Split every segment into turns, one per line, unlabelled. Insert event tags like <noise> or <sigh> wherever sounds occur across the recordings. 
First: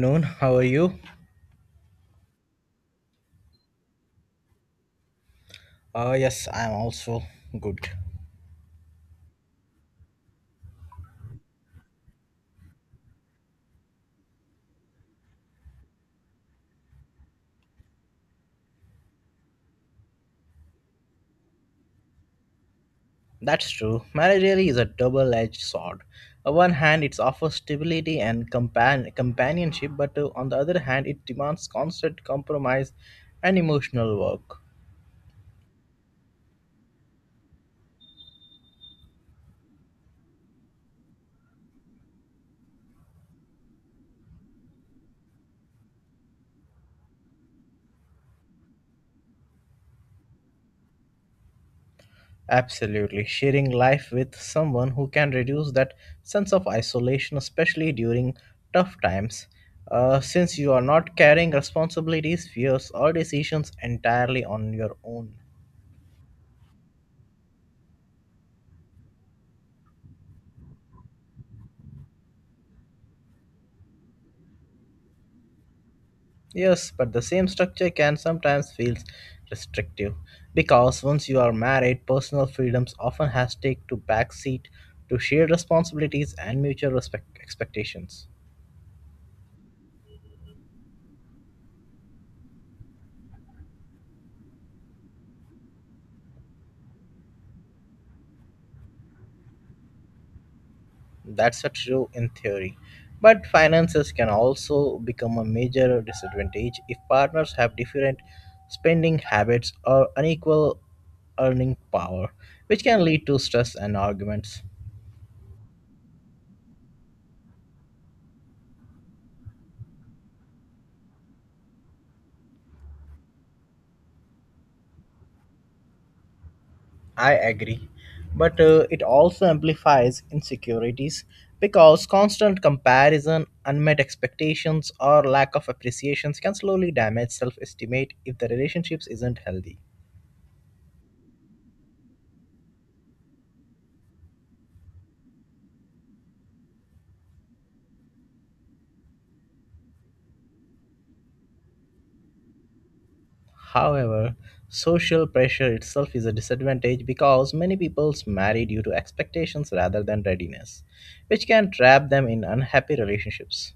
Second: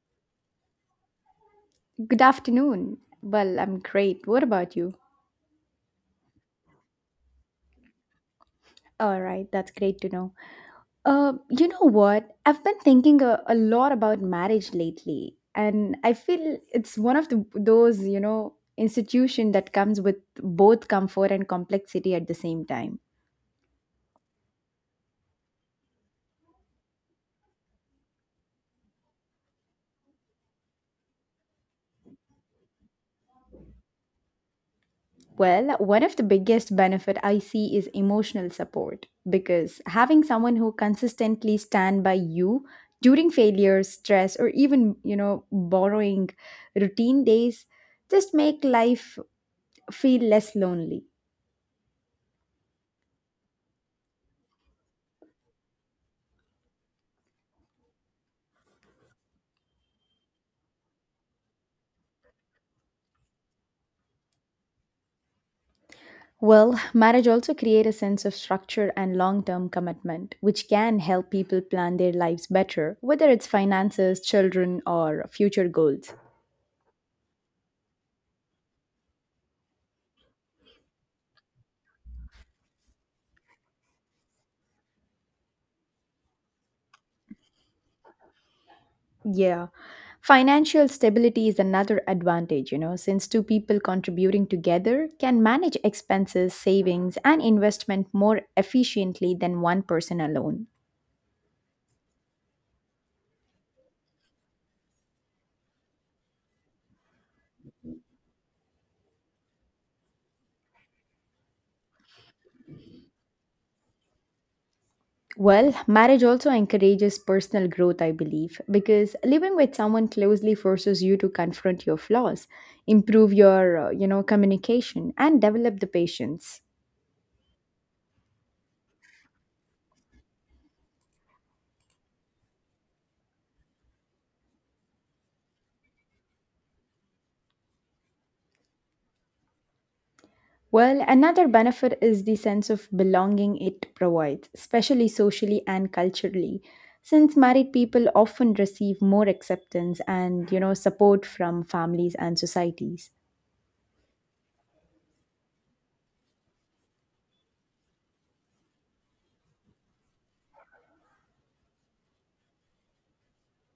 Noon, how are you?
Good afternoon. Well, I'm great. What about you?
Yes, I'm also good.
All right, that's great to know. You know what? I've been thinking a lot about marriage lately, and I feel it's one of the those, institution that comes with both comfort and complexity at the same time.
That's true. Marriage really is a double edged sword. On one hand, it offers stability and companionship, but on the other hand, it demands constant compromise and emotional work.
Well, one of the biggest benefit I see is emotional support because having someone who consistently stand by you during failures, stress or even, borrowing routine days just make life feel less lonely.
Absolutely. Sharing life with someone who can reduce that sense of isolation, especially during tough times. Since you are not carrying responsibilities, fears, or decisions entirely on your own.
Well, marriage also create a sense of structure and long-term commitment, which can help people plan their lives better, whether it's finances, children or future goals.
Yes, but the same structure can sometimes feel restrictive because once you are married, personal freedoms often has take to backseat to shared responsibilities and mutual respect expectations.
Yeah. Financial stability is another advantage, since two people contributing together can manage expenses, savings, and investment more efficiently than one person alone.
That's a true in theory, but finances can also become a major disadvantage if partners have different spending habits or unequal earning power, which can lead to stress and arguments.
Well, marriage also encourages personal growth, I believe, because living with someone closely forces you to confront your flaws, improve your, communication, and develop the patience.
I agree. But it also amplifies insecurities because constant comparison, unmet expectations, or lack of appreciations can slowly damage self esteem if the relationships isn't healthy.
Well, another benefit is the sense of belonging it provides, especially socially and culturally, since married people often receive more acceptance and, support from families and societies.
However, social pressure itself is a disadvantage because many people marry due to expectations rather than readiness, which can trap them in unhappy relationships.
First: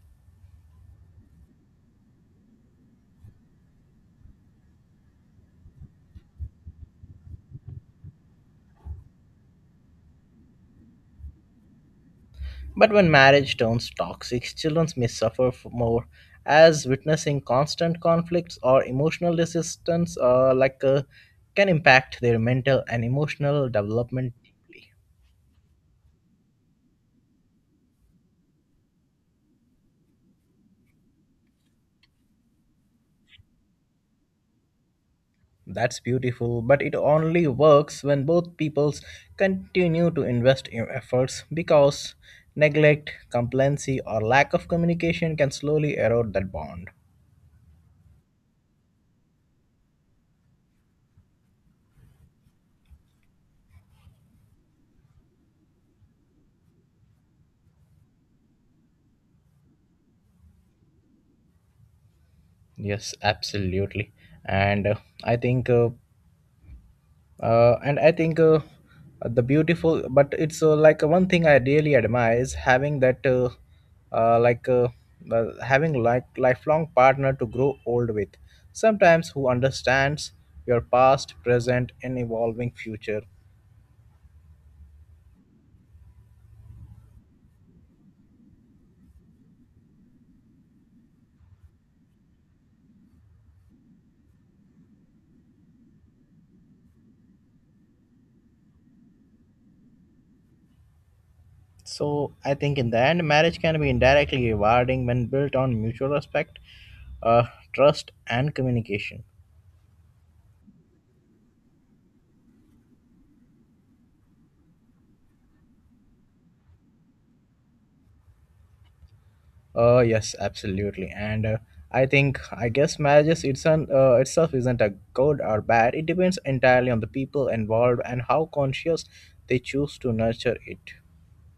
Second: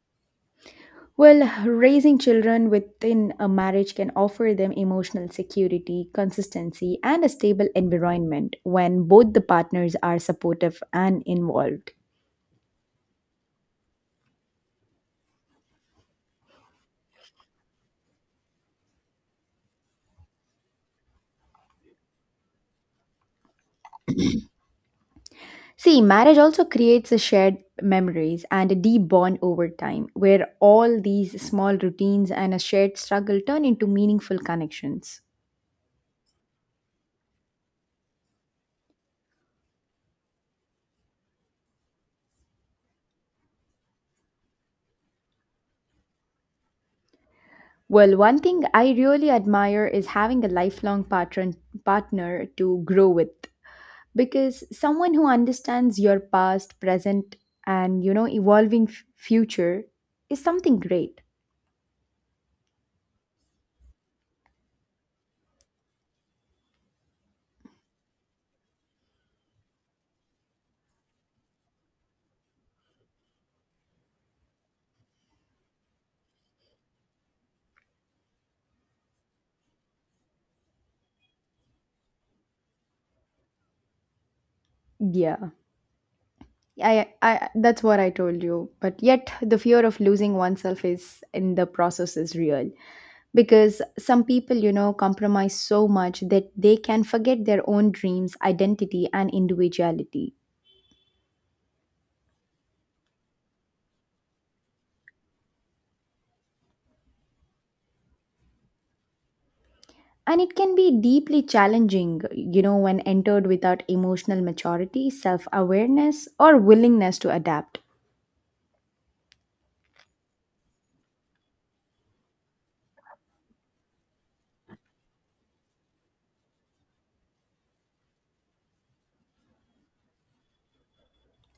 Well, raising children within a marriage can offer them emotional security, consistency, and a stable environment when both the partners are supportive and involved.
But when marriage turns toxic, children may suffer more, as witnessing constant conflicts or emotional resistance, can impact their mental and emotional development deeply.
See, marriage also creates a shared memories and a deep bond over time, where all these small routines and a shared struggle turn into meaningful connections.
That's beautiful, but it only works when both peoples continue to invest in efforts because neglect, complacency, or lack of communication can slowly erode that bond.
Well, one thing I really admire is having a lifelong partner to grow with, because someone who understands your past, present, and evolving future is something great.
Yes, absolutely. And I think and I think the beautiful but it's one thing I really admire is uh, like uh, having like lifelong partner to grow old with sometimes who understands your past present and evolving future.
Yeah. I, that's what I told you. But yet the fear of losing oneself is in the process is real, because some people, compromise so much that they can forget their own dreams, identity and individuality.
So I think in the end marriage can be indirectly rewarding when built on mutual respect, uh, trust and communication.
And it can be deeply challenging, when entered without emotional maturity, self awareness or willingness to adapt.
Yes, absolutely. And I think, I guess, marriages it's an, itself isn't a good or bad. It depends entirely on the people involved and how conscious they choose to nurture it.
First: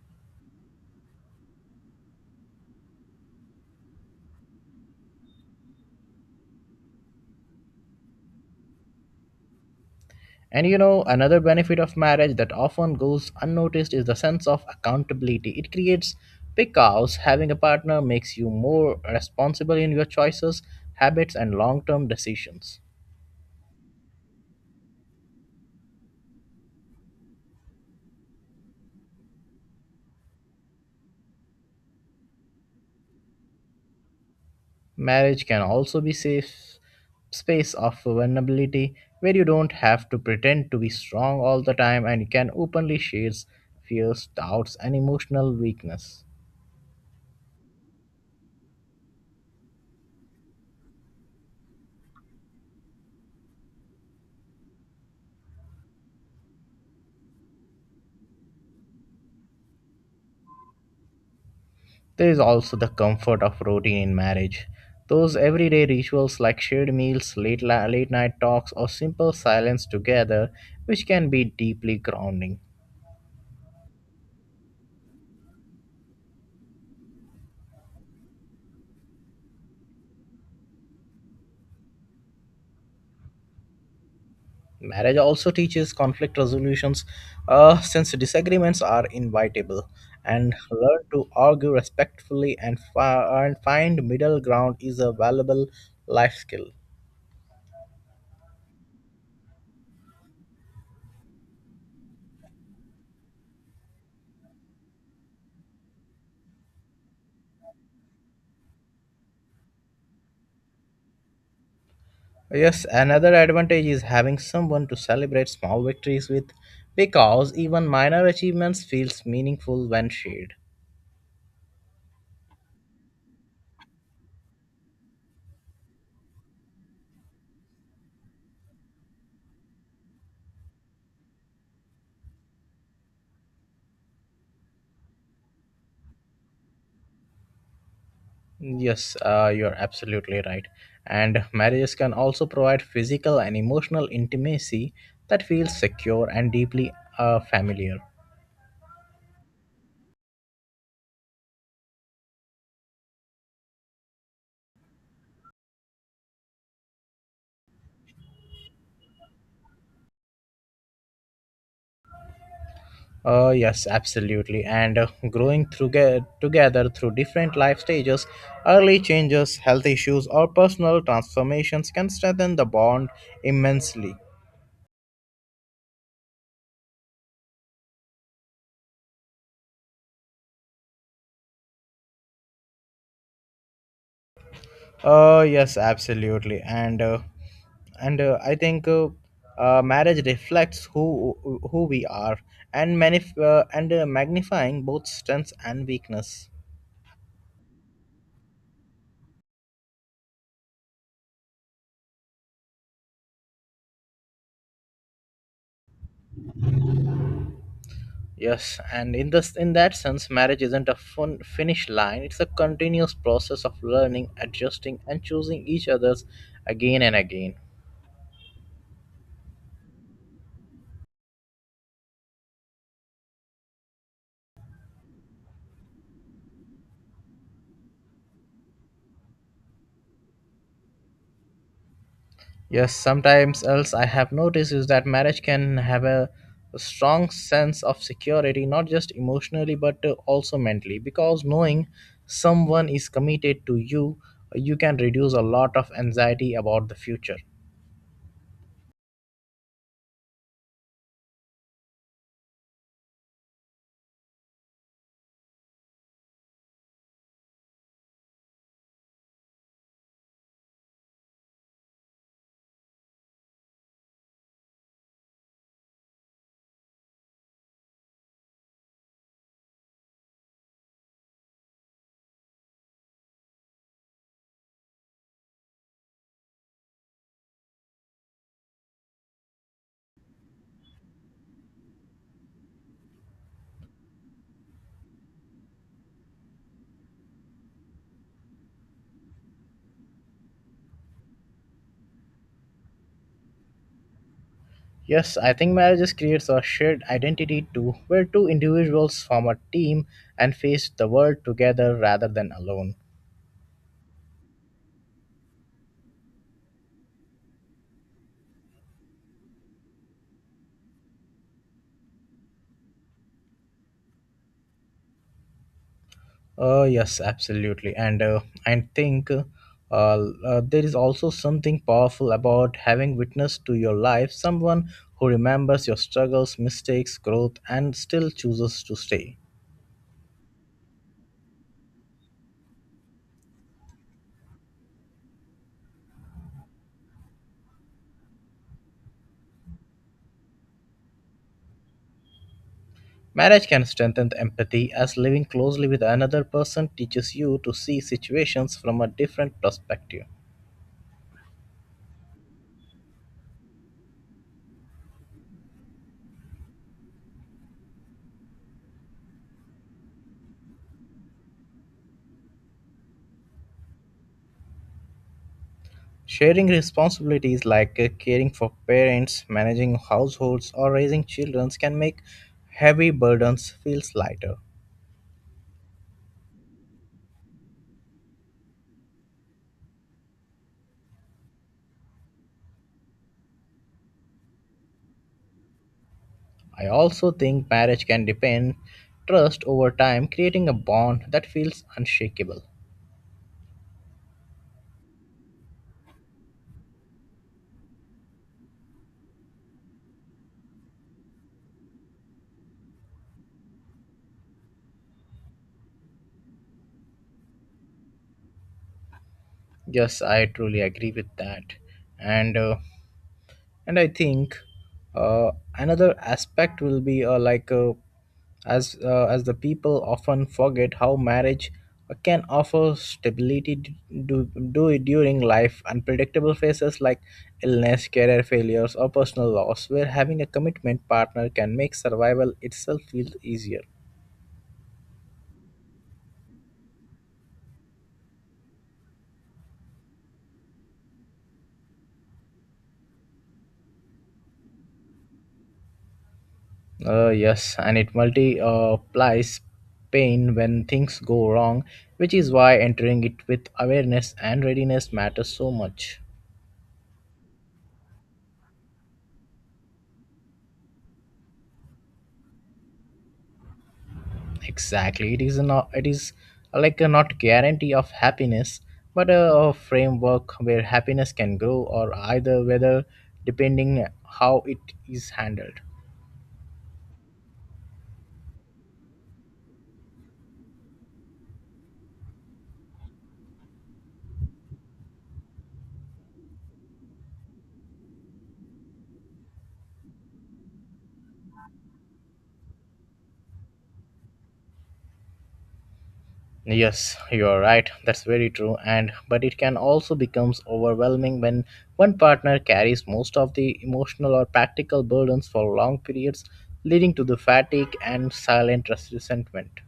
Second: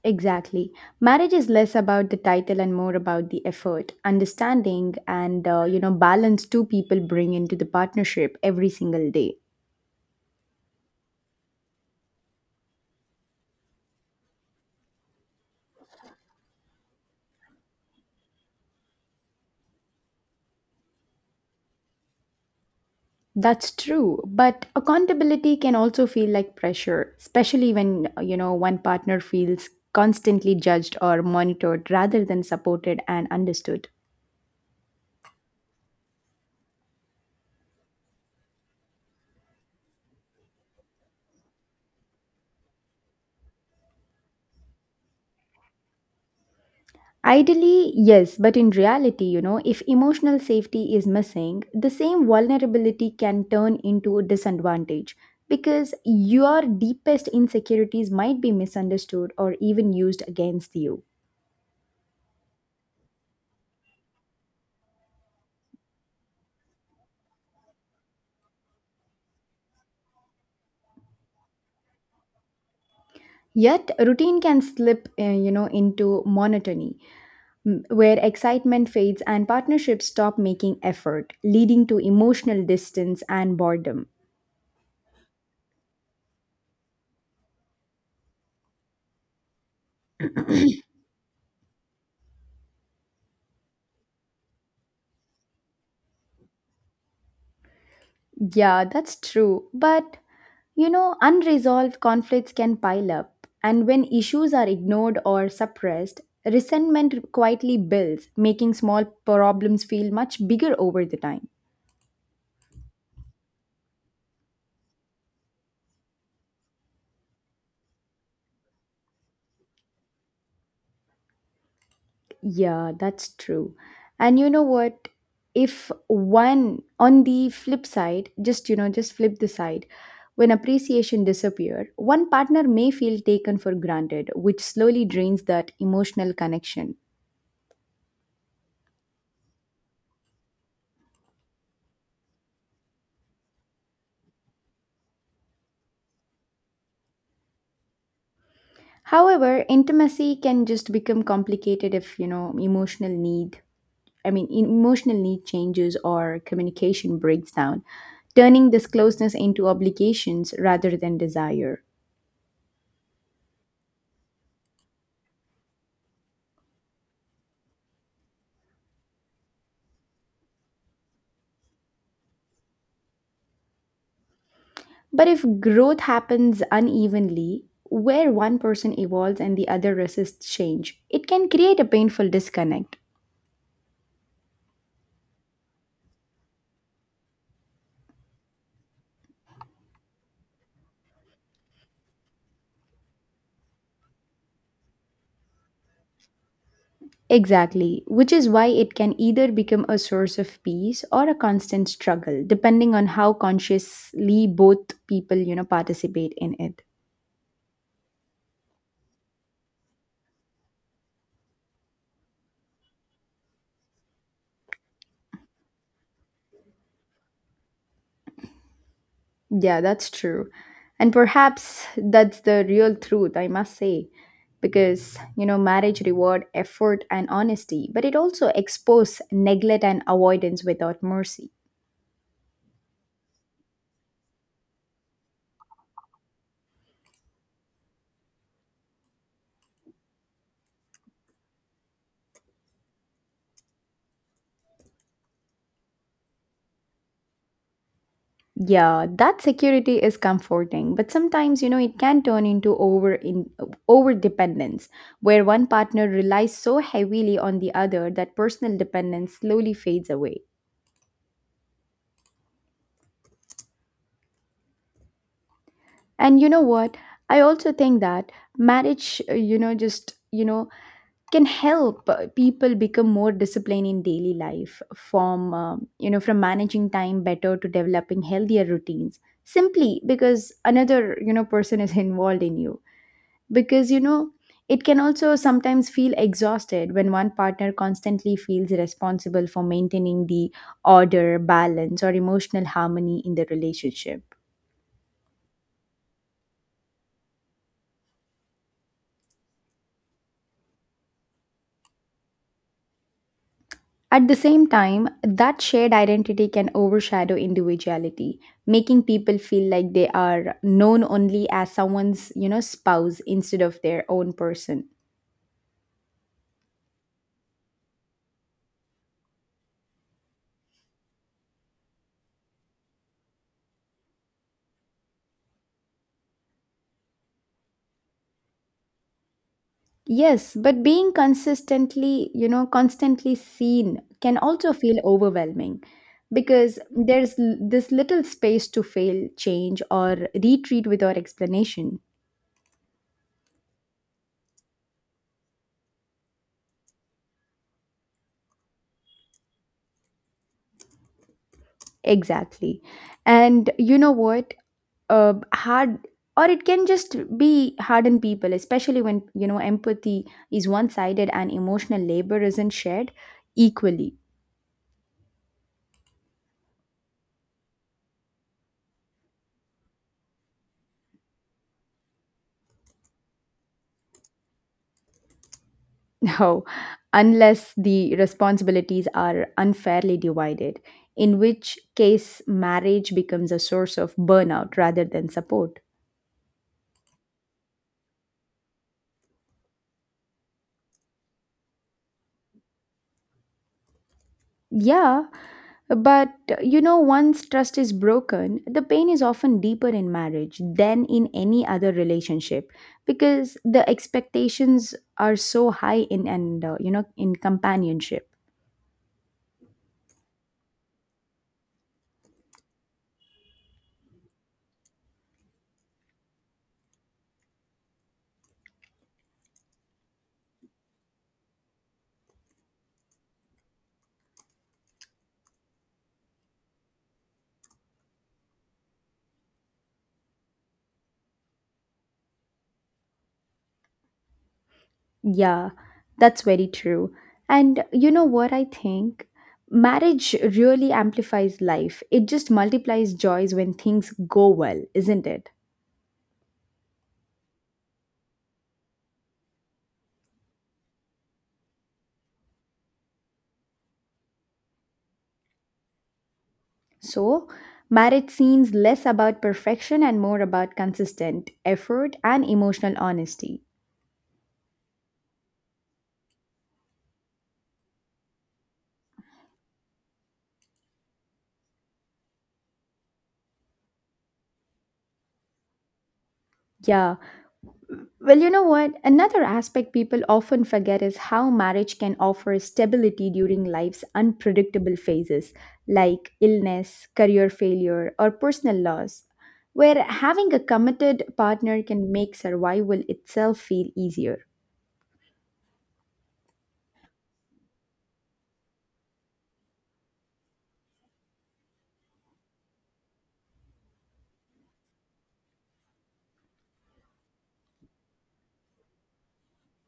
Exactly, marriage is less about the title and more about the effort, understanding and balance two people bring into the partnership every single day.
And another benefit of marriage that often goes unnoticed is the sense of accountability. It creates because having a partner makes you more responsible in your choices, habits, and long term decisions.
That's true, but accountability can also feel like pressure, especially when, one partner feels constantly judged or monitored rather than supported and understood.
Marriage can also be safe space of vulnerability where you don't have to pretend to be strong all the time and you can openly share fears, doubts and emotional weakness.
Ideally, yes, but in reality, if emotional safety is missing, the same vulnerability can turn into a disadvantage because your deepest insecurities might be misunderstood or even used against you.
There is also the comfort of routine in marriage. Those everyday rituals like shared meals, late night talks, or simple silence together, which can be deeply grounding.
Yet, routine can slip, into monotony where excitement fades and partnerships stop making effort, leading to emotional distance and boredom.
Marriage also teaches conflict resolutions since disagreements are inevitable, and learn to argue respectfully and find middle ground is a valuable life skill.
Yeah, that's true. But, unresolved conflicts can pile up, and when issues are ignored or suppressed, resentment quietly builds, making small problems feel much bigger over the time.
Yes, another advantage is having someone to celebrate small victories with because even minor achievements feels meaningful when shared.
Yeah, that's true. And you know what? If one on the flip side, just just flip the side, when appreciation disappear, one partner may feel taken for granted, which slowly drains that emotional connection.
Yes, you're absolutely right. And marriages can also provide physical and emotional intimacy that feels secure and deeply familiar.
However, intimacy can just become complicated if, emotional need, I mean, emotional need changes or communication breaks down, turning this closeness into obligations rather than desire.
Yes, absolutely. And growing through together through different life stages, early changes, health issues, or personal transformations can strengthen the bond immensely.
But if growth happens unevenly, where one person evolves and the other resists change, it can create a painful disconnect.
Yes, absolutely, and I think marriage reflects who we are, and magnifying both strengths and weakness.
Exactly, which is why it can either become a source of peace or a constant struggle, depending on how consciously both people, participate in it.
Yes, and in that sense, marriage isn't a fun finish line. It's a continuous process of learning, adjusting, and choosing each other's again and again.
Yeah, that's true. And perhaps that's the real truth, I must say. Because, marriage reward effort and honesty, but it also expose neglect and avoidance without mercy.
Yes, sometimes else I have noticed is that marriage can have a strong sense of security, not just emotionally but also mentally, because knowing someone is committed to you, you can reduce a lot of anxiety about the future.
Yeah, that security is comforting, but sometimes, it can turn into over dependence, where one partner relies so heavily on the other that personal dependence slowly fades away. And you know what? I also think that marriage, can help people become more disciplined in daily life from from managing time better to developing healthier routines simply because another person is <laughs> involved in you. Because it can also sometimes feel exhausted when one partner constantly feels responsible for maintaining the order, balance or emotional harmony in the relationship.
Yes, I think marriages creates a shared identity too, where two individuals form a team and face the world together rather than alone.
At the same time, that shared identity can overshadow individuality, making people feel like they are known only as someone's, spouse instead of their own person.
Yes, absolutely. And I think there is also something powerful about having witness to your life, someone who remembers your struggles, mistakes, growth, and still chooses to stay.
Yes, but being consistently, constantly seen can also feel overwhelming because there's this little space to fail, change, or retreat without explanation.
Marriage can strengthen the empathy as living closely with another person teaches you to see situations from a different perspective.
Exactly. And you know what? Hard or It can just be hard on people, especially when empathy is one sided and emotional labor isn't shared equally.
Sharing responsibilities like caring for parents, managing households, or raising children can make heavy burdens feel lighter.
<laughs> No, unless the responsibilities are unfairly divided, in which case marriage becomes a source of burnout rather than support.
I also think marriage can depend trust over time, creating a bond that feels unshakable.
Yeah. But you know, once trust is broken, the pain is often deeper in marriage than in any other relationship because the expectations are so high in and in companionship.
Yes, I truly agree with that, and uh, and I think uh, another aspect will be as as the people often forget how marriage can offer stability do, do it during life unpredictable phases like illness career failures or personal loss where having a commitment partner can make survival itself feel easier.
Yeah, that's very true. And you know what I think? Marriage really amplifies life. It just multiplies joys when things go well, isn't it?
Yes, and it multiplies pain when things go wrong, which is why entering it with awareness and readiness matters so much.
So, marriage seems less about perfection and more about consistent effort and emotional honesty.
Exactly, it is not it is like a not guarantee of happiness, but a, framework where happiness can grow or either whether depending how it is handled.
Yeah. Well, you know what? Another aspect people often forget is how marriage can offer stability during life's unpredictable phases, like illness, career failure, or personal loss, where having a committed partner can make survival itself feel easier.
Yes, you are right. That's very true. And but it can also becomes overwhelming when one partner carries most of the emotional or practical burdens for long periods, leading to the fatigue and silent resentment.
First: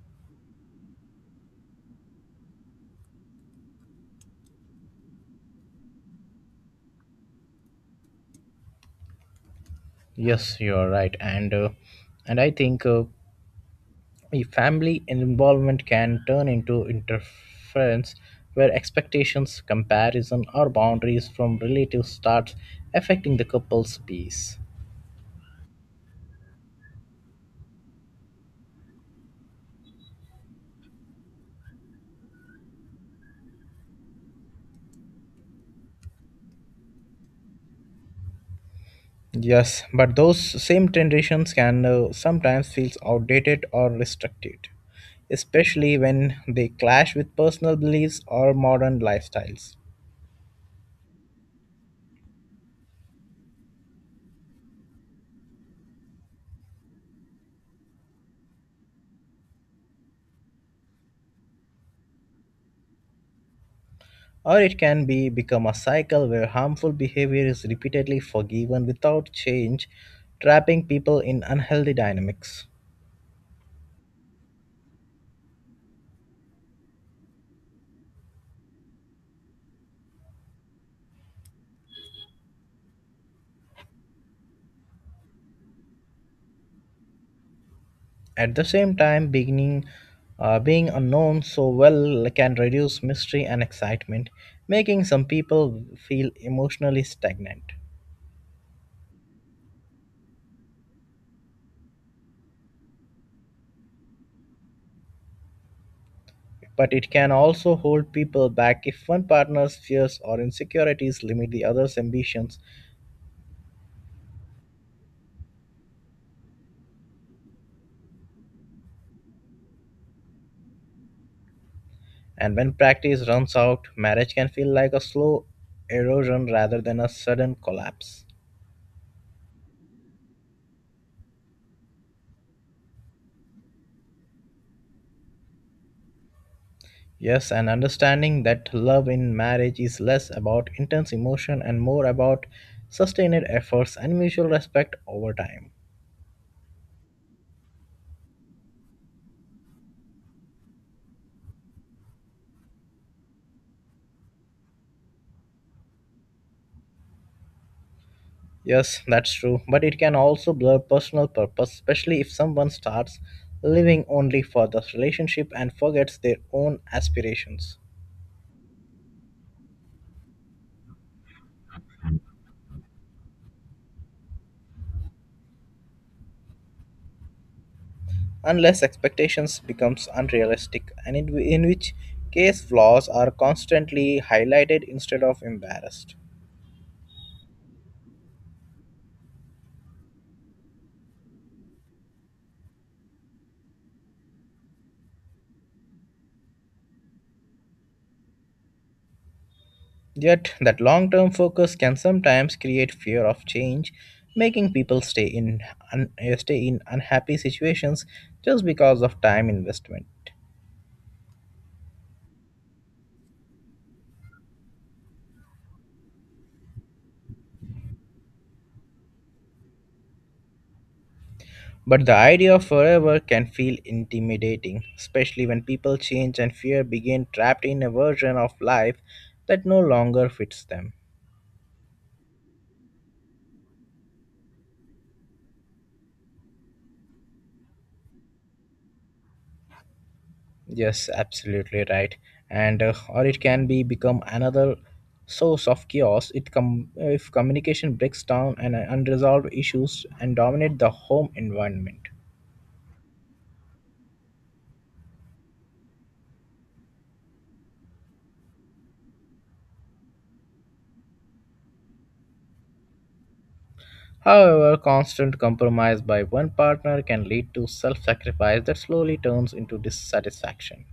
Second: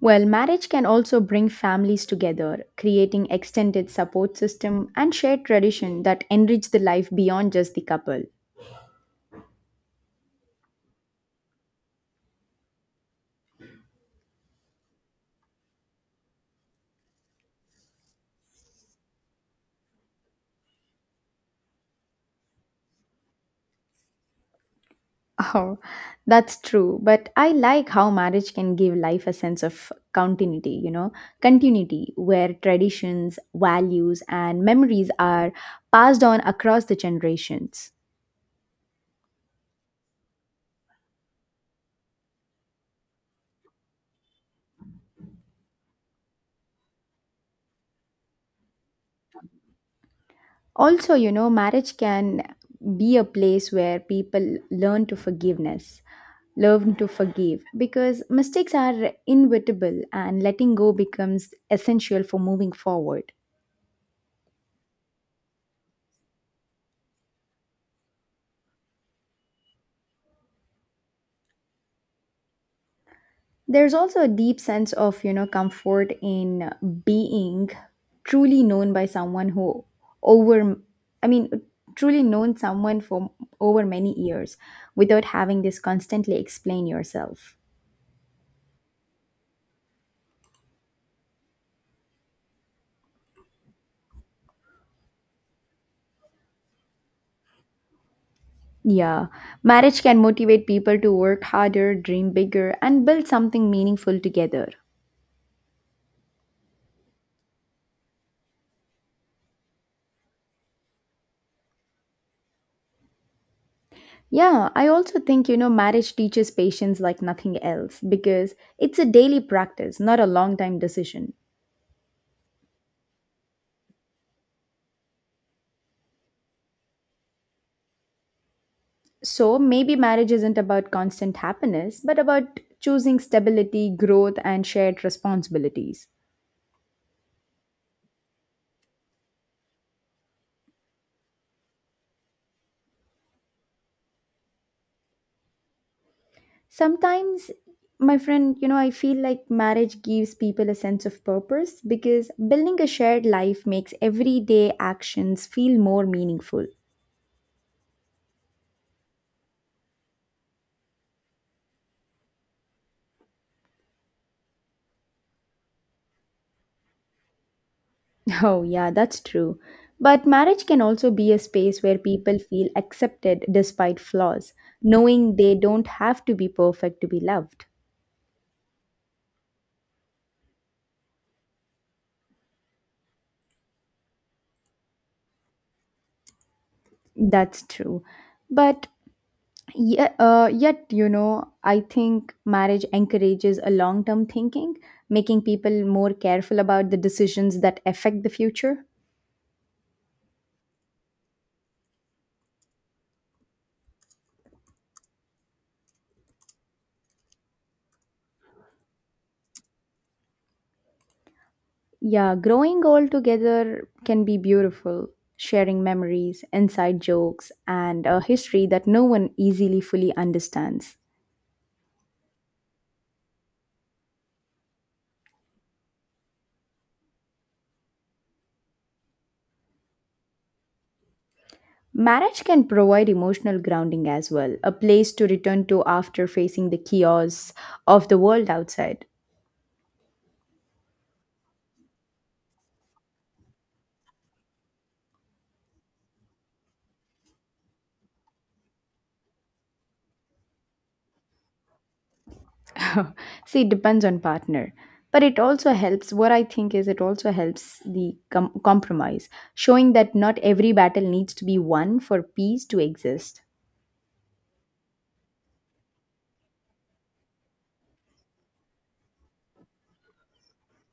Well, marriage can also bring families together, creating extended support system and shared tradition that enrich the life beyond just the couple.
Yes, you are right. And I think a family involvement can turn into interference where expectations, comparison, or boundaries from relatives starts affecting the couple's peace.
Oh, that's true. But I like how marriage can give life a sense of continuity, continuity where traditions, values, and memories are passed on across the generations.
Yes, but those same traditions can sometimes feel outdated or restricted, especially when they clash with personal beliefs or modern lifestyles.
Also, marriage can be a place where people learn to forgiveness, learn to forgive, because mistakes are inevitable and letting go becomes essential for moving forward.
Or it can be become a cycle where harmful behavior is repeatedly forgiven without change, trapping people in unhealthy dynamics.
There's also a deep sense of comfort in being truly known by someone who over I mean truly known someone for over many years without having this constantly explain yourself.
At the same time, beginning being unknown so well can reduce mystery and excitement, making some people feel emotionally stagnant.
Yeah, marriage can motivate people to work harder, dream bigger and build something meaningful together.
But it can also hold people back if one partner's fears or insecurities limit the other's ambitions.
Yeah, I also think, marriage teaches patience like nothing else because it's a daily practice, not a long time decision.
And when practice runs out, marriage can feel like a slow erosion rather than a sudden collapse.
So maybe marriage isn't about constant happiness, but about choosing stability, growth, and shared responsibilities.
Yes, and understanding that love in marriage is less about intense emotion and more about sustained efforts and mutual respect over time.
Sometimes, my friend, I feel like marriage gives people a sense of purpose because building a shared life makes everyday actions feel more meaningful. <laughs>
Yes, that's true. But it can also blur personal purpose, especially if someone starts living only for the relationship and forgets their own aspirations.
Oh, yeah, that's true. But marriage can also be a space where people feel accepted despite flaws, knowing they don't have to be perfect to be loved.
Unless expectations becomes unrealistic, and in which case flaws are constantly highlighted instead of embarrassed.
That's true. But yeah, yet, I think marriage encourages a long term thinking, making people more careful about the decisions that affect the future.
Yet, that long term focus can sometimes create fear of change, making people stay in unhappy situations just because of time investment.
Yeah, growing all together can be beautiful, sharing memories, inside jokes, and a history that no one easily fully understands.
But the idea of forever can feel intimidating, especially when people change and fear begin trapped in a version of life that no longer fits them.
Marriage can provide emotional grounding as well, a place to return to after facing the chaos of the world outside.
Yes, absolutely right. And or it can be become another source of chaos if communication breaks down and unresolved issues and dominate the home environment.
<laughs> See, it depends on partner. But it also helps, what I think is it also helps the compromise, showing that not every battle needs to be won for peace to exist.
However, constant compromise by one partner can lead to self-sacrifice that slowly turns into dissatisfaction.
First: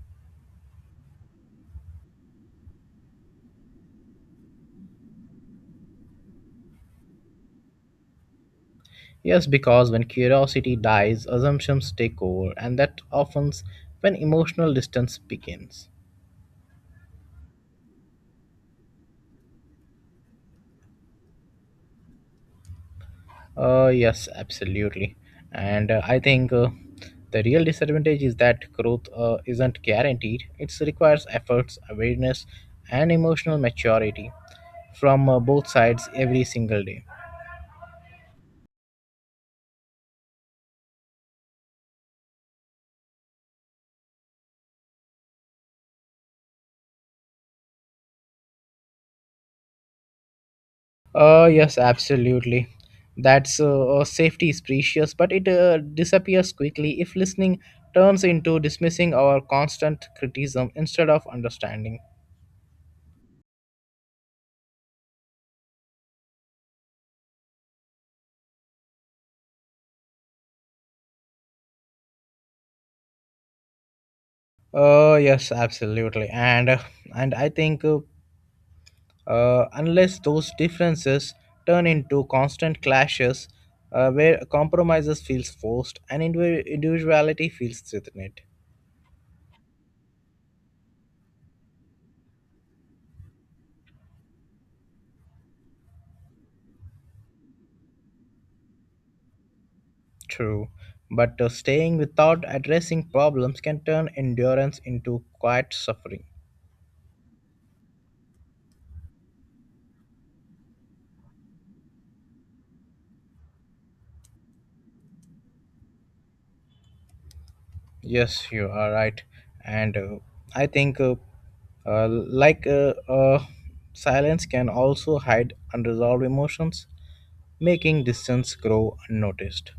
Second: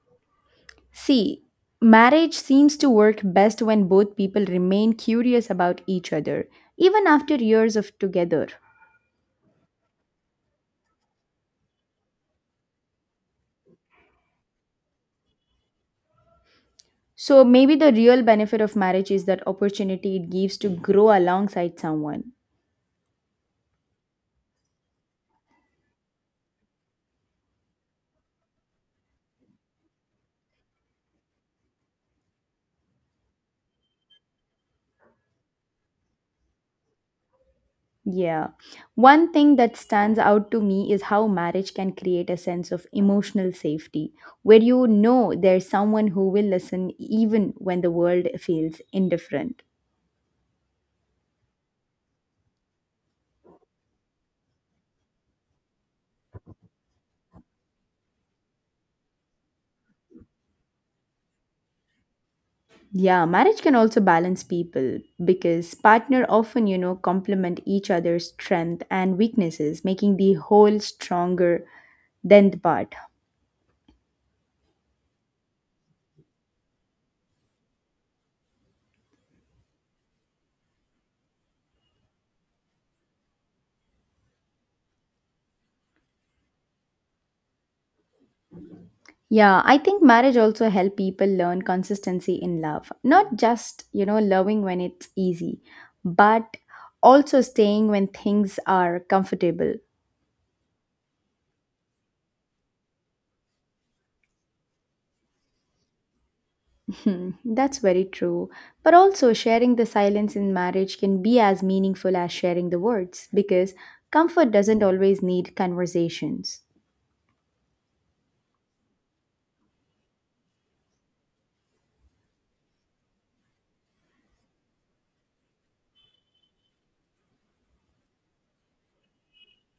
See, marriage seems to work best when both people remain curious about each other, even after years of together.
Yes, because when curiosity dies, assumptions take over, and that often when emotional distance begins.
So maybe the real benefit of marriage is that opportunity it gives to grow alongside someone.
Yes, absolutely. And I think the real disadvantage is that growth isn't guaranteed. It requires efforts, awareness, and emotional maturity from both sides every single day.
Yeah. One thing that stands out to me is how marriage can create a sense of emotional safety, where you know there's someone who will listen even when the world feels indifferent.
Yes, absolutely. That's safety is precious, but it disappears quickly if listening turns into dismissing our constant criticism instead of understanding.
Yeah, marriage can also balance people because partner often, complement each other's strength and weaknesses, making the whole stronger than the part.
Yes, absolutely, and I think unless those differences turn into constant clashes, where compromises feels forced and individuality feels threatened.
Yeah, I think marriage also help people learn consistency in love. Not just, loving when it's easy, but also staying when things are comfortable.
True, but staying without addressing problems can turn endurance into quiet suffering.
Hmm, that's very true. But also sharing the silence in marriage can be as meaningful as sharing the words because comfort doesn't always need conversations.
Yes, you are right, and I think like silence can also hide unresolved emotions, making distance grow unnoticed.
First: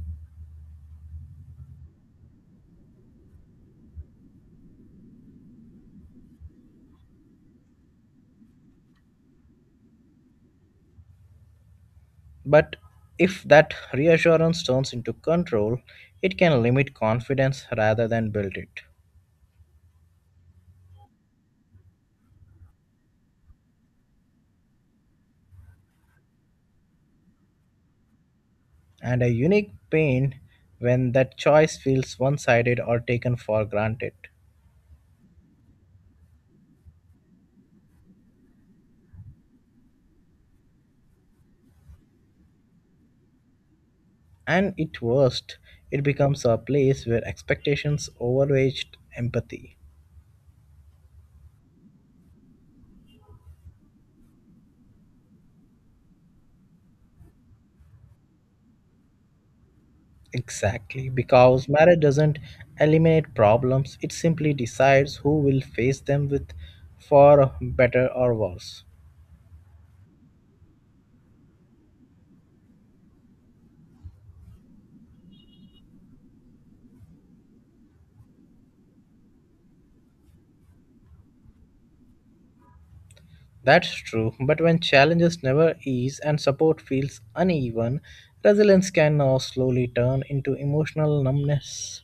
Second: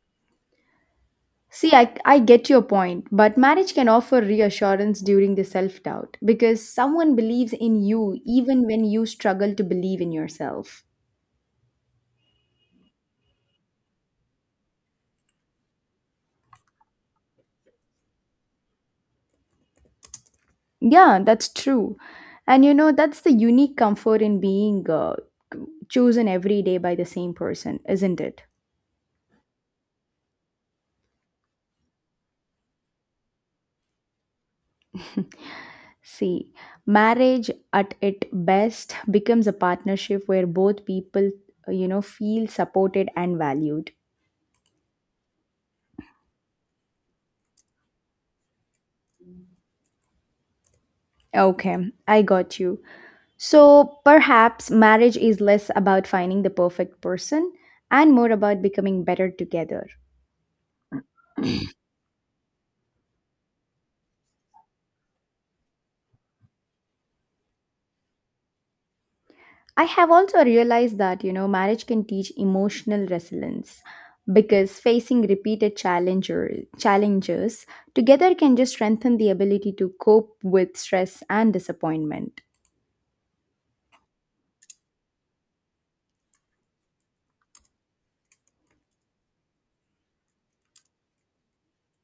See, I get your point, but marriage can offer reassurance during the self doubt because someone believes in you even when you struggle to believe in yourself.
But if that reassurance turns into control, it can limit confidence rather than build it.
Yeah, that's true. And you know, that's the unique comfort in being chosen every day by the same person, isn't it?
And a unique pain when that choice feels one sided or taken for granted.
See, marriage at its best becomes a partnership where both people, feel supported and valued.
And at worst, it becomes a place where expectations overweigh empathy.
Okay, I got you. So perhaps marriage is less about finding the perfect person and more about becoming better together.
Exactly, because marriage doesn't eliminate problems, it simply decides who will face them with for better or worse.
I have also realized that, you know, marriage can teach emotional resilience because facing repeated challenges together can just strengthen the ability to cope with stress and disappointment.
That's true, but when challenges never ease and support feels uneven, resilience can now slowly turn into emotional numbness.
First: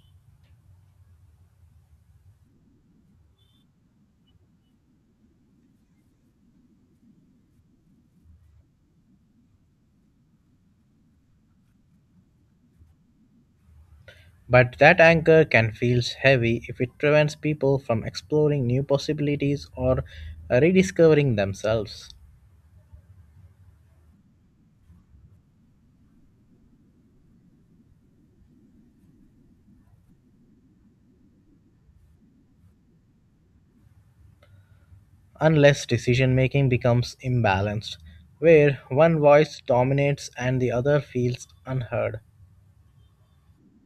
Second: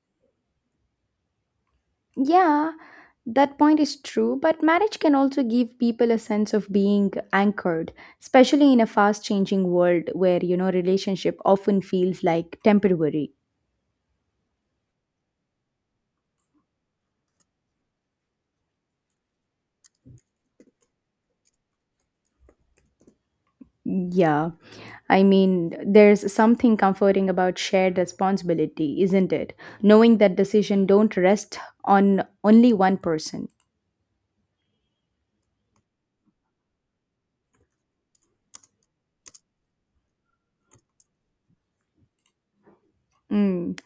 Yeah, that point is true, but marriage can also give people a sense of being anchored, especially in a fast changing world where, you know, relationship often feels like temporary.
But that anchor can feel heavy if it prevents people from exploring new possibilities or rediscovering themselves.
Yeah, I mean, there's something comforting about shared responsibility, isn't it? Knowing that decision don't rest on only one person.
Unless decision making becomes imbalanced, where one voice dominates and the other feels unheard.
Mm.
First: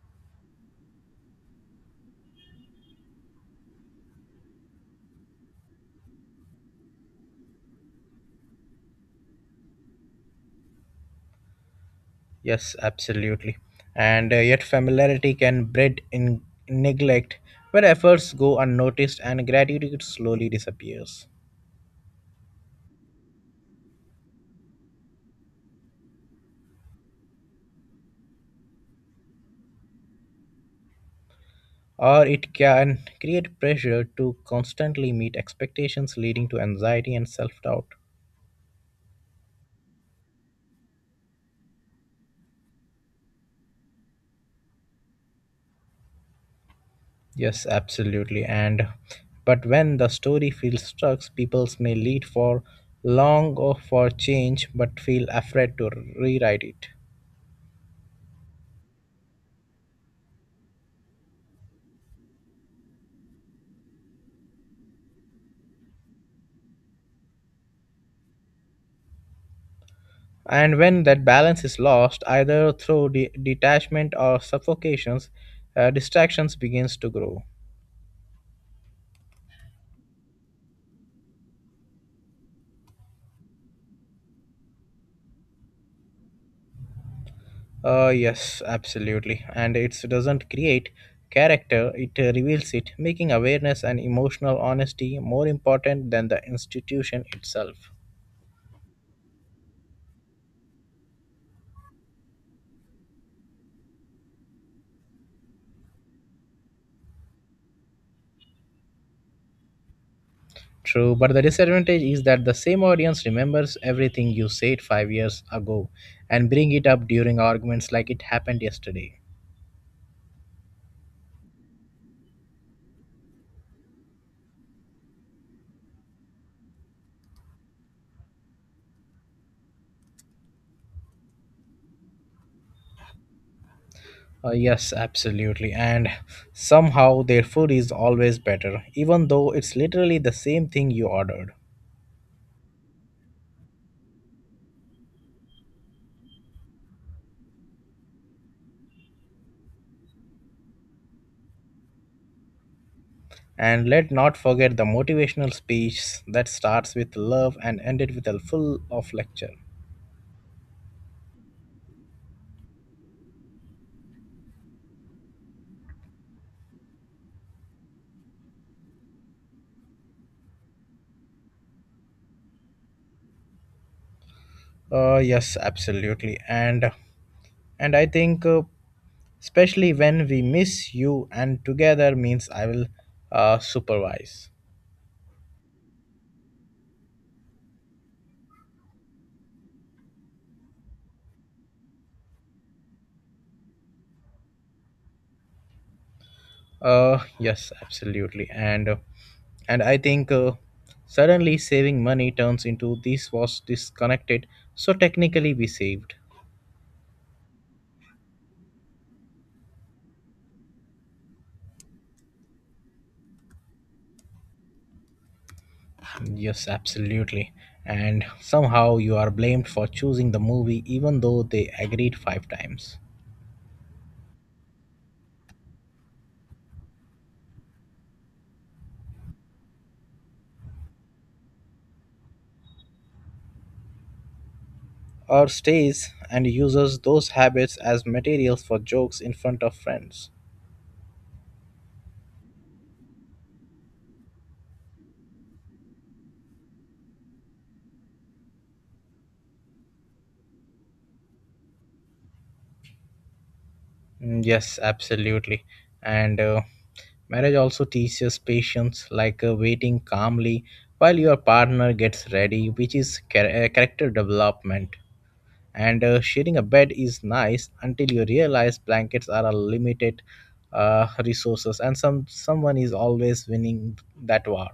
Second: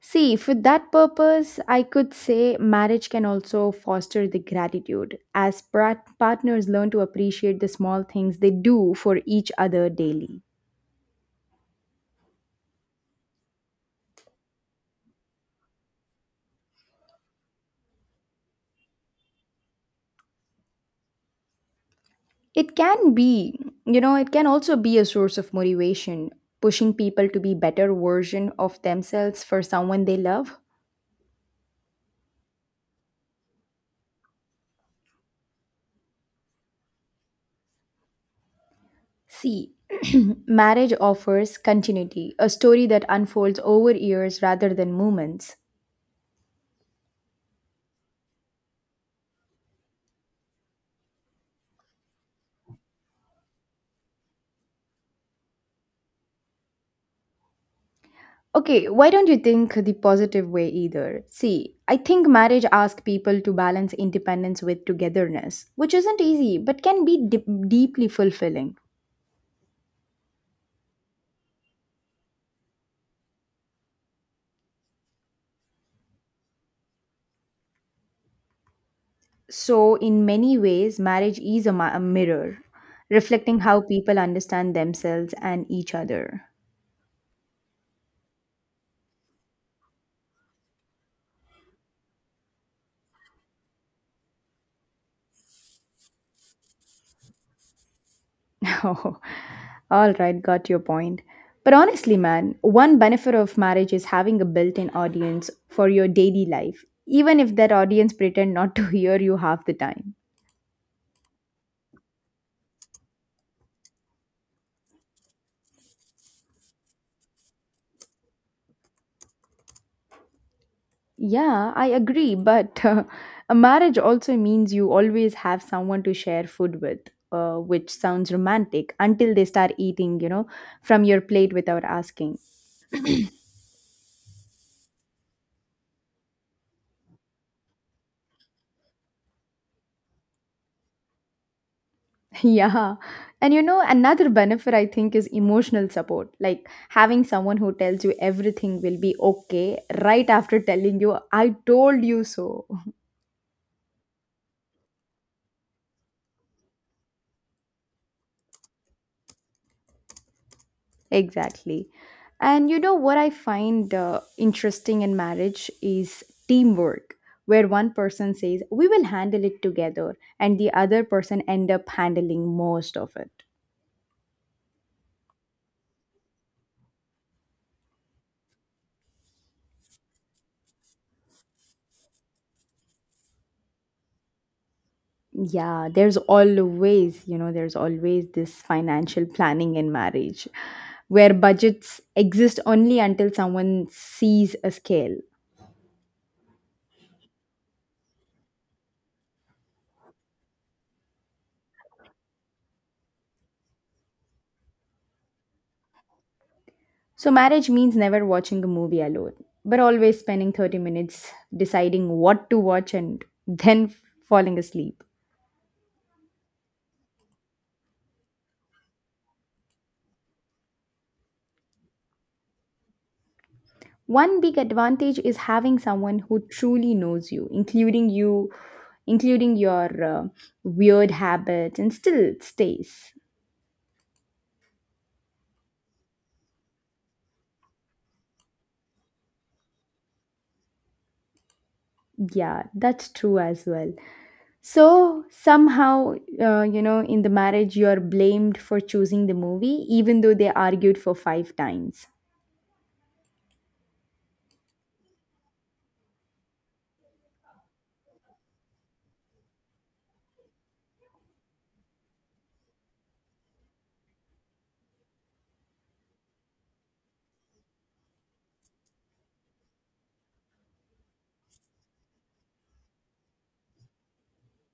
See, for that purpose, I could say marriage can also foster the gratitude as partners learn to appreciate the small things they do for each other daily.
Yes, absolutely. And yet, familiarity can breed in neglect, where efforts go unnoticed and gratitude slowly disappears.
It can be, you know, it can also be a source of motivation, pushing people to be better version of themselves for someone they love.
Or it can create pressure to constantly meet expectations leading to anxiety and self-doubt.
See, <clears throat> marriage offers continuity, a story that unfolds over years rather than moments.
Yes absolutely and but when the story feels stuck people may lead for long or for change but feel afraid to rewrite it.
Okay, why don't you think the positive way either? See, I think marriage asks people to balance independence with togetherness, which isn't easy but can be deeply fulfilling.
And when that balance is lost either through detachment or suffocations, distractions begins to grow.
So, in many ways, marriage is a mirror, reflecting how people understand themselves and each other.
Yes, absolutely. And it doesn't create character, it reveals it, making awareness and emotional honesty more important than the institution itself.
<laughs> Oh, all right, got your point. But honestly, man, one benefit of marriage is having a built in audience for your daily life, even if that audience pretend not to <laughs> hear you half the time.
True, but the disadvantage is that the same audience remembers everything you said 5 years ago and bring it up during arguments like it happened yesterday.
Yeah, I agree, but <laughs> a marriage also means you always have someone to share food with, which sounds romantic until they start eating, you know, from your plate without asking.
Yes, absolutely. And somehow their food is always better, even though it's literally the same thing you ordered.
<laughs> Yeah. And you know, another benefit I think is emotional support, like having someone who tells you everything will be okay right after telling you, I told you so.
And let not forget the motivational speech that starts with love and ended with a full of lecture.
Exactly. And you know what I find interesting in marriage is teamwork, where one person says, "We will handle it together," and the other person end up handling most of it.
Yes, absolutely. And I think especially when we miss you and together means I will supervise.
Yeah, there's always, you know, there's always this financial planning in marriage where budgets exist only until someone sees a scale.
Yes, absolutely. And I think suddenly saving money turns into this was disconnected, so technically we saved.
So, marriage means never watching a movie alone, but always spending 30 minutes deciding what to watch and then falling asleep.
Yes, absolutely. And somehow you are blamed for choosing the movie even though they agreed five times.
One big advantage is having someone who truly knows you, including your weird habits, and still stays.
Or stays and uses those habits as materials for jokes in front of friends.
Yeah, that's true as well. So, somehow, you know, in the marriage, you're blamed for choosing the movie, even though they argued for 5 times.
Mm, yes, absolutely. And marriage also teaches patience, like waiting calmly while your partner gets ready, which is character development. And sharing a bed is nice until you realize blankets are a limited resources and someone is always winning that war.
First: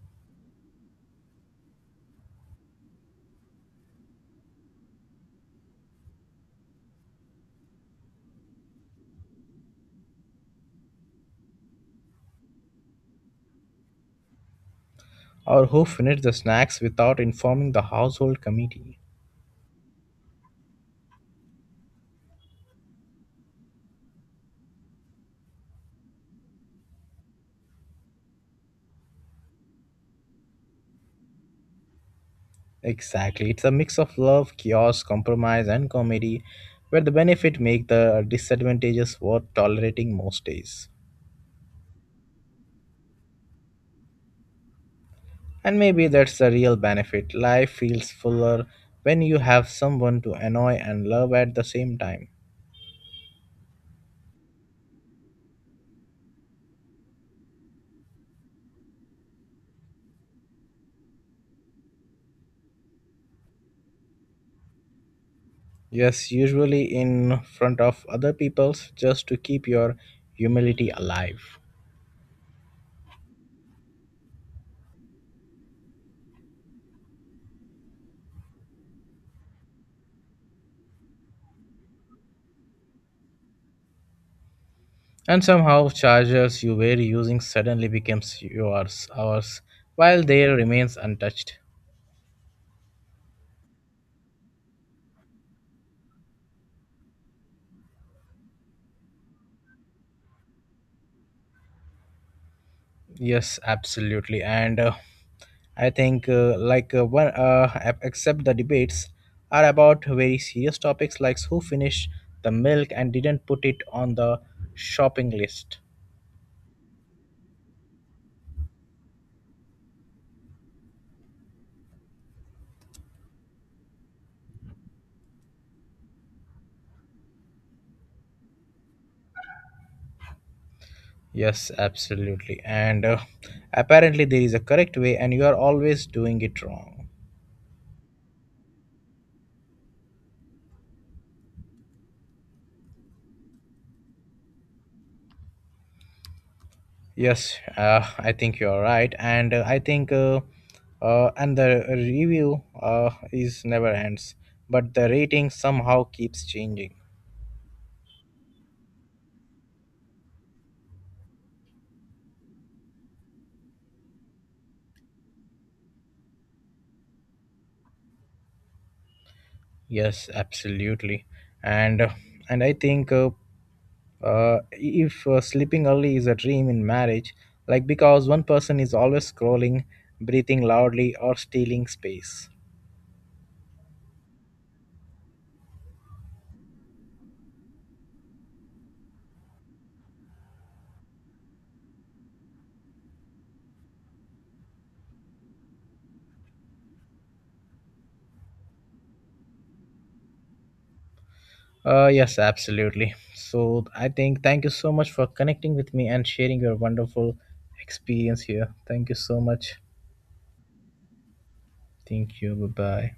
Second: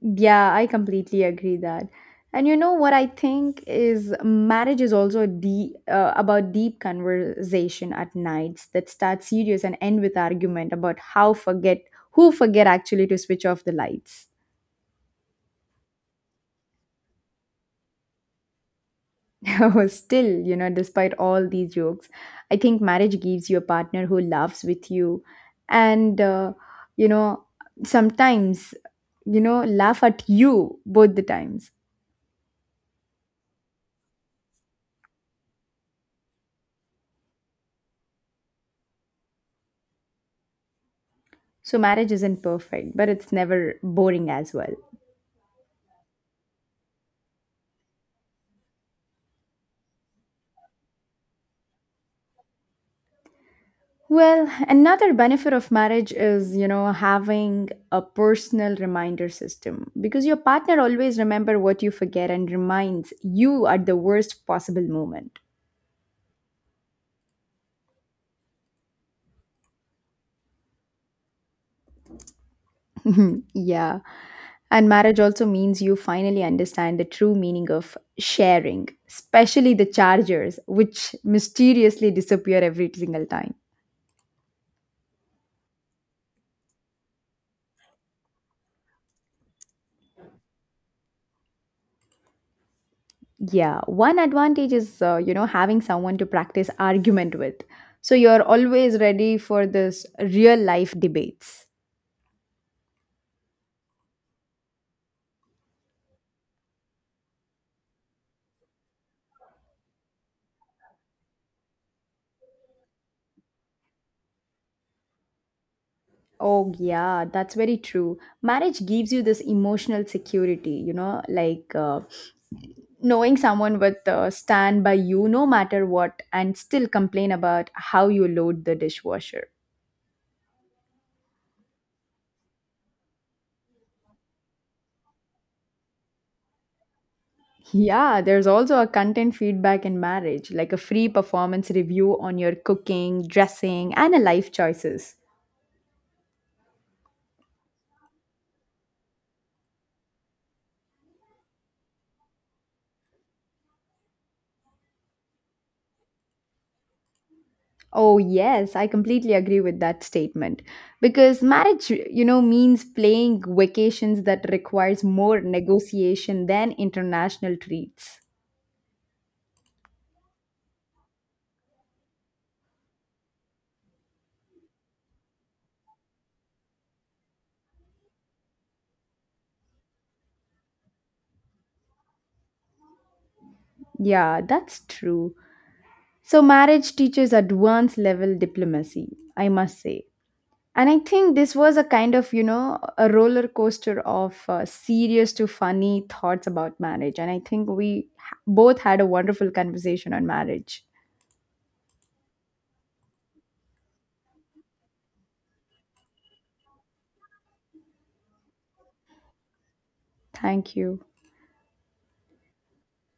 Yeah, I completely agree that. And you know what I think is marriage is also about deep conversation at nights that start serious and end with argument about how forget who forget actually to switch off the lights.
Or who finished the snacks without informing the household committee.
<laughs> Oh, still, you know, despite all these jokes, I think marriage gives you a partner who laughs with you, and you know, sometimes, you know, laugh at you both the times.
Exactly, it's a mix of love chaos compromise and comedy where the benefit make the disadvantages worth tolerating most days.
So marriage isn't perfect, but it's never boring as well.
And maybe that's the real benefit life feels fuller when you have someone to annoy and love at the same time.
Well, another benefit of marriage is, you know, having a personal reminder system because your partner always remember what you forget and reminds you at the worst possible moment.
Yes, usually in front of other people's just to keep your humility alive.
<laughs> Yeah. And marriage also means you finally understand the true meaning of sharing, especially the chargers which mysteriously disappear every single time.
And somehow chargers you were using suddenly becomes yours, ours, while their remains untouched.
Yeah, one advantage is you know, having someone to practice argument with. So you're always ready for this real life debates.
Yes, absolutely. And I think one except the debates are about very serious topics like who finished the milk and didn't put it on the shopping list.
Oh yeah, that's very true. Marriage gives you this emotional security, you know, knowing someone with stand by you no matter what and still complain about how you load the dishwasher.
Yes, absolutely. And apparently, there is a correct way, and you are always doing it wrong.
Yeah, there's also a content feedback in marriage, like a free performance review on your cooking, dressing, and a life choices.
Yes, I think you are right, and I think and the review is never ends, but the rating somehow keeps changing.
Oh, yes, I completely agree with that statement. Because marriage, you know, means playing vacations that requires more negotiation than international treats.
Yes, absolutely, and uh, and I think if sleeping early is a dream in marriage, like because one person is always scrolling, breathing loudly, or stealing space.
Yeah, that's true. So, marriage teaches advanced level diplomacy, I must say. And I think this was a kind of, you know, a roller coaster of serious to funny thoughts about marriage. And I think we both had a wonderful conversation on marriage.
Yes, absolutely. So I think thank you so much for connecting with me and sharing your wonderful experience here. Thank you so much.
Thank you.
Thank you. Bye bye.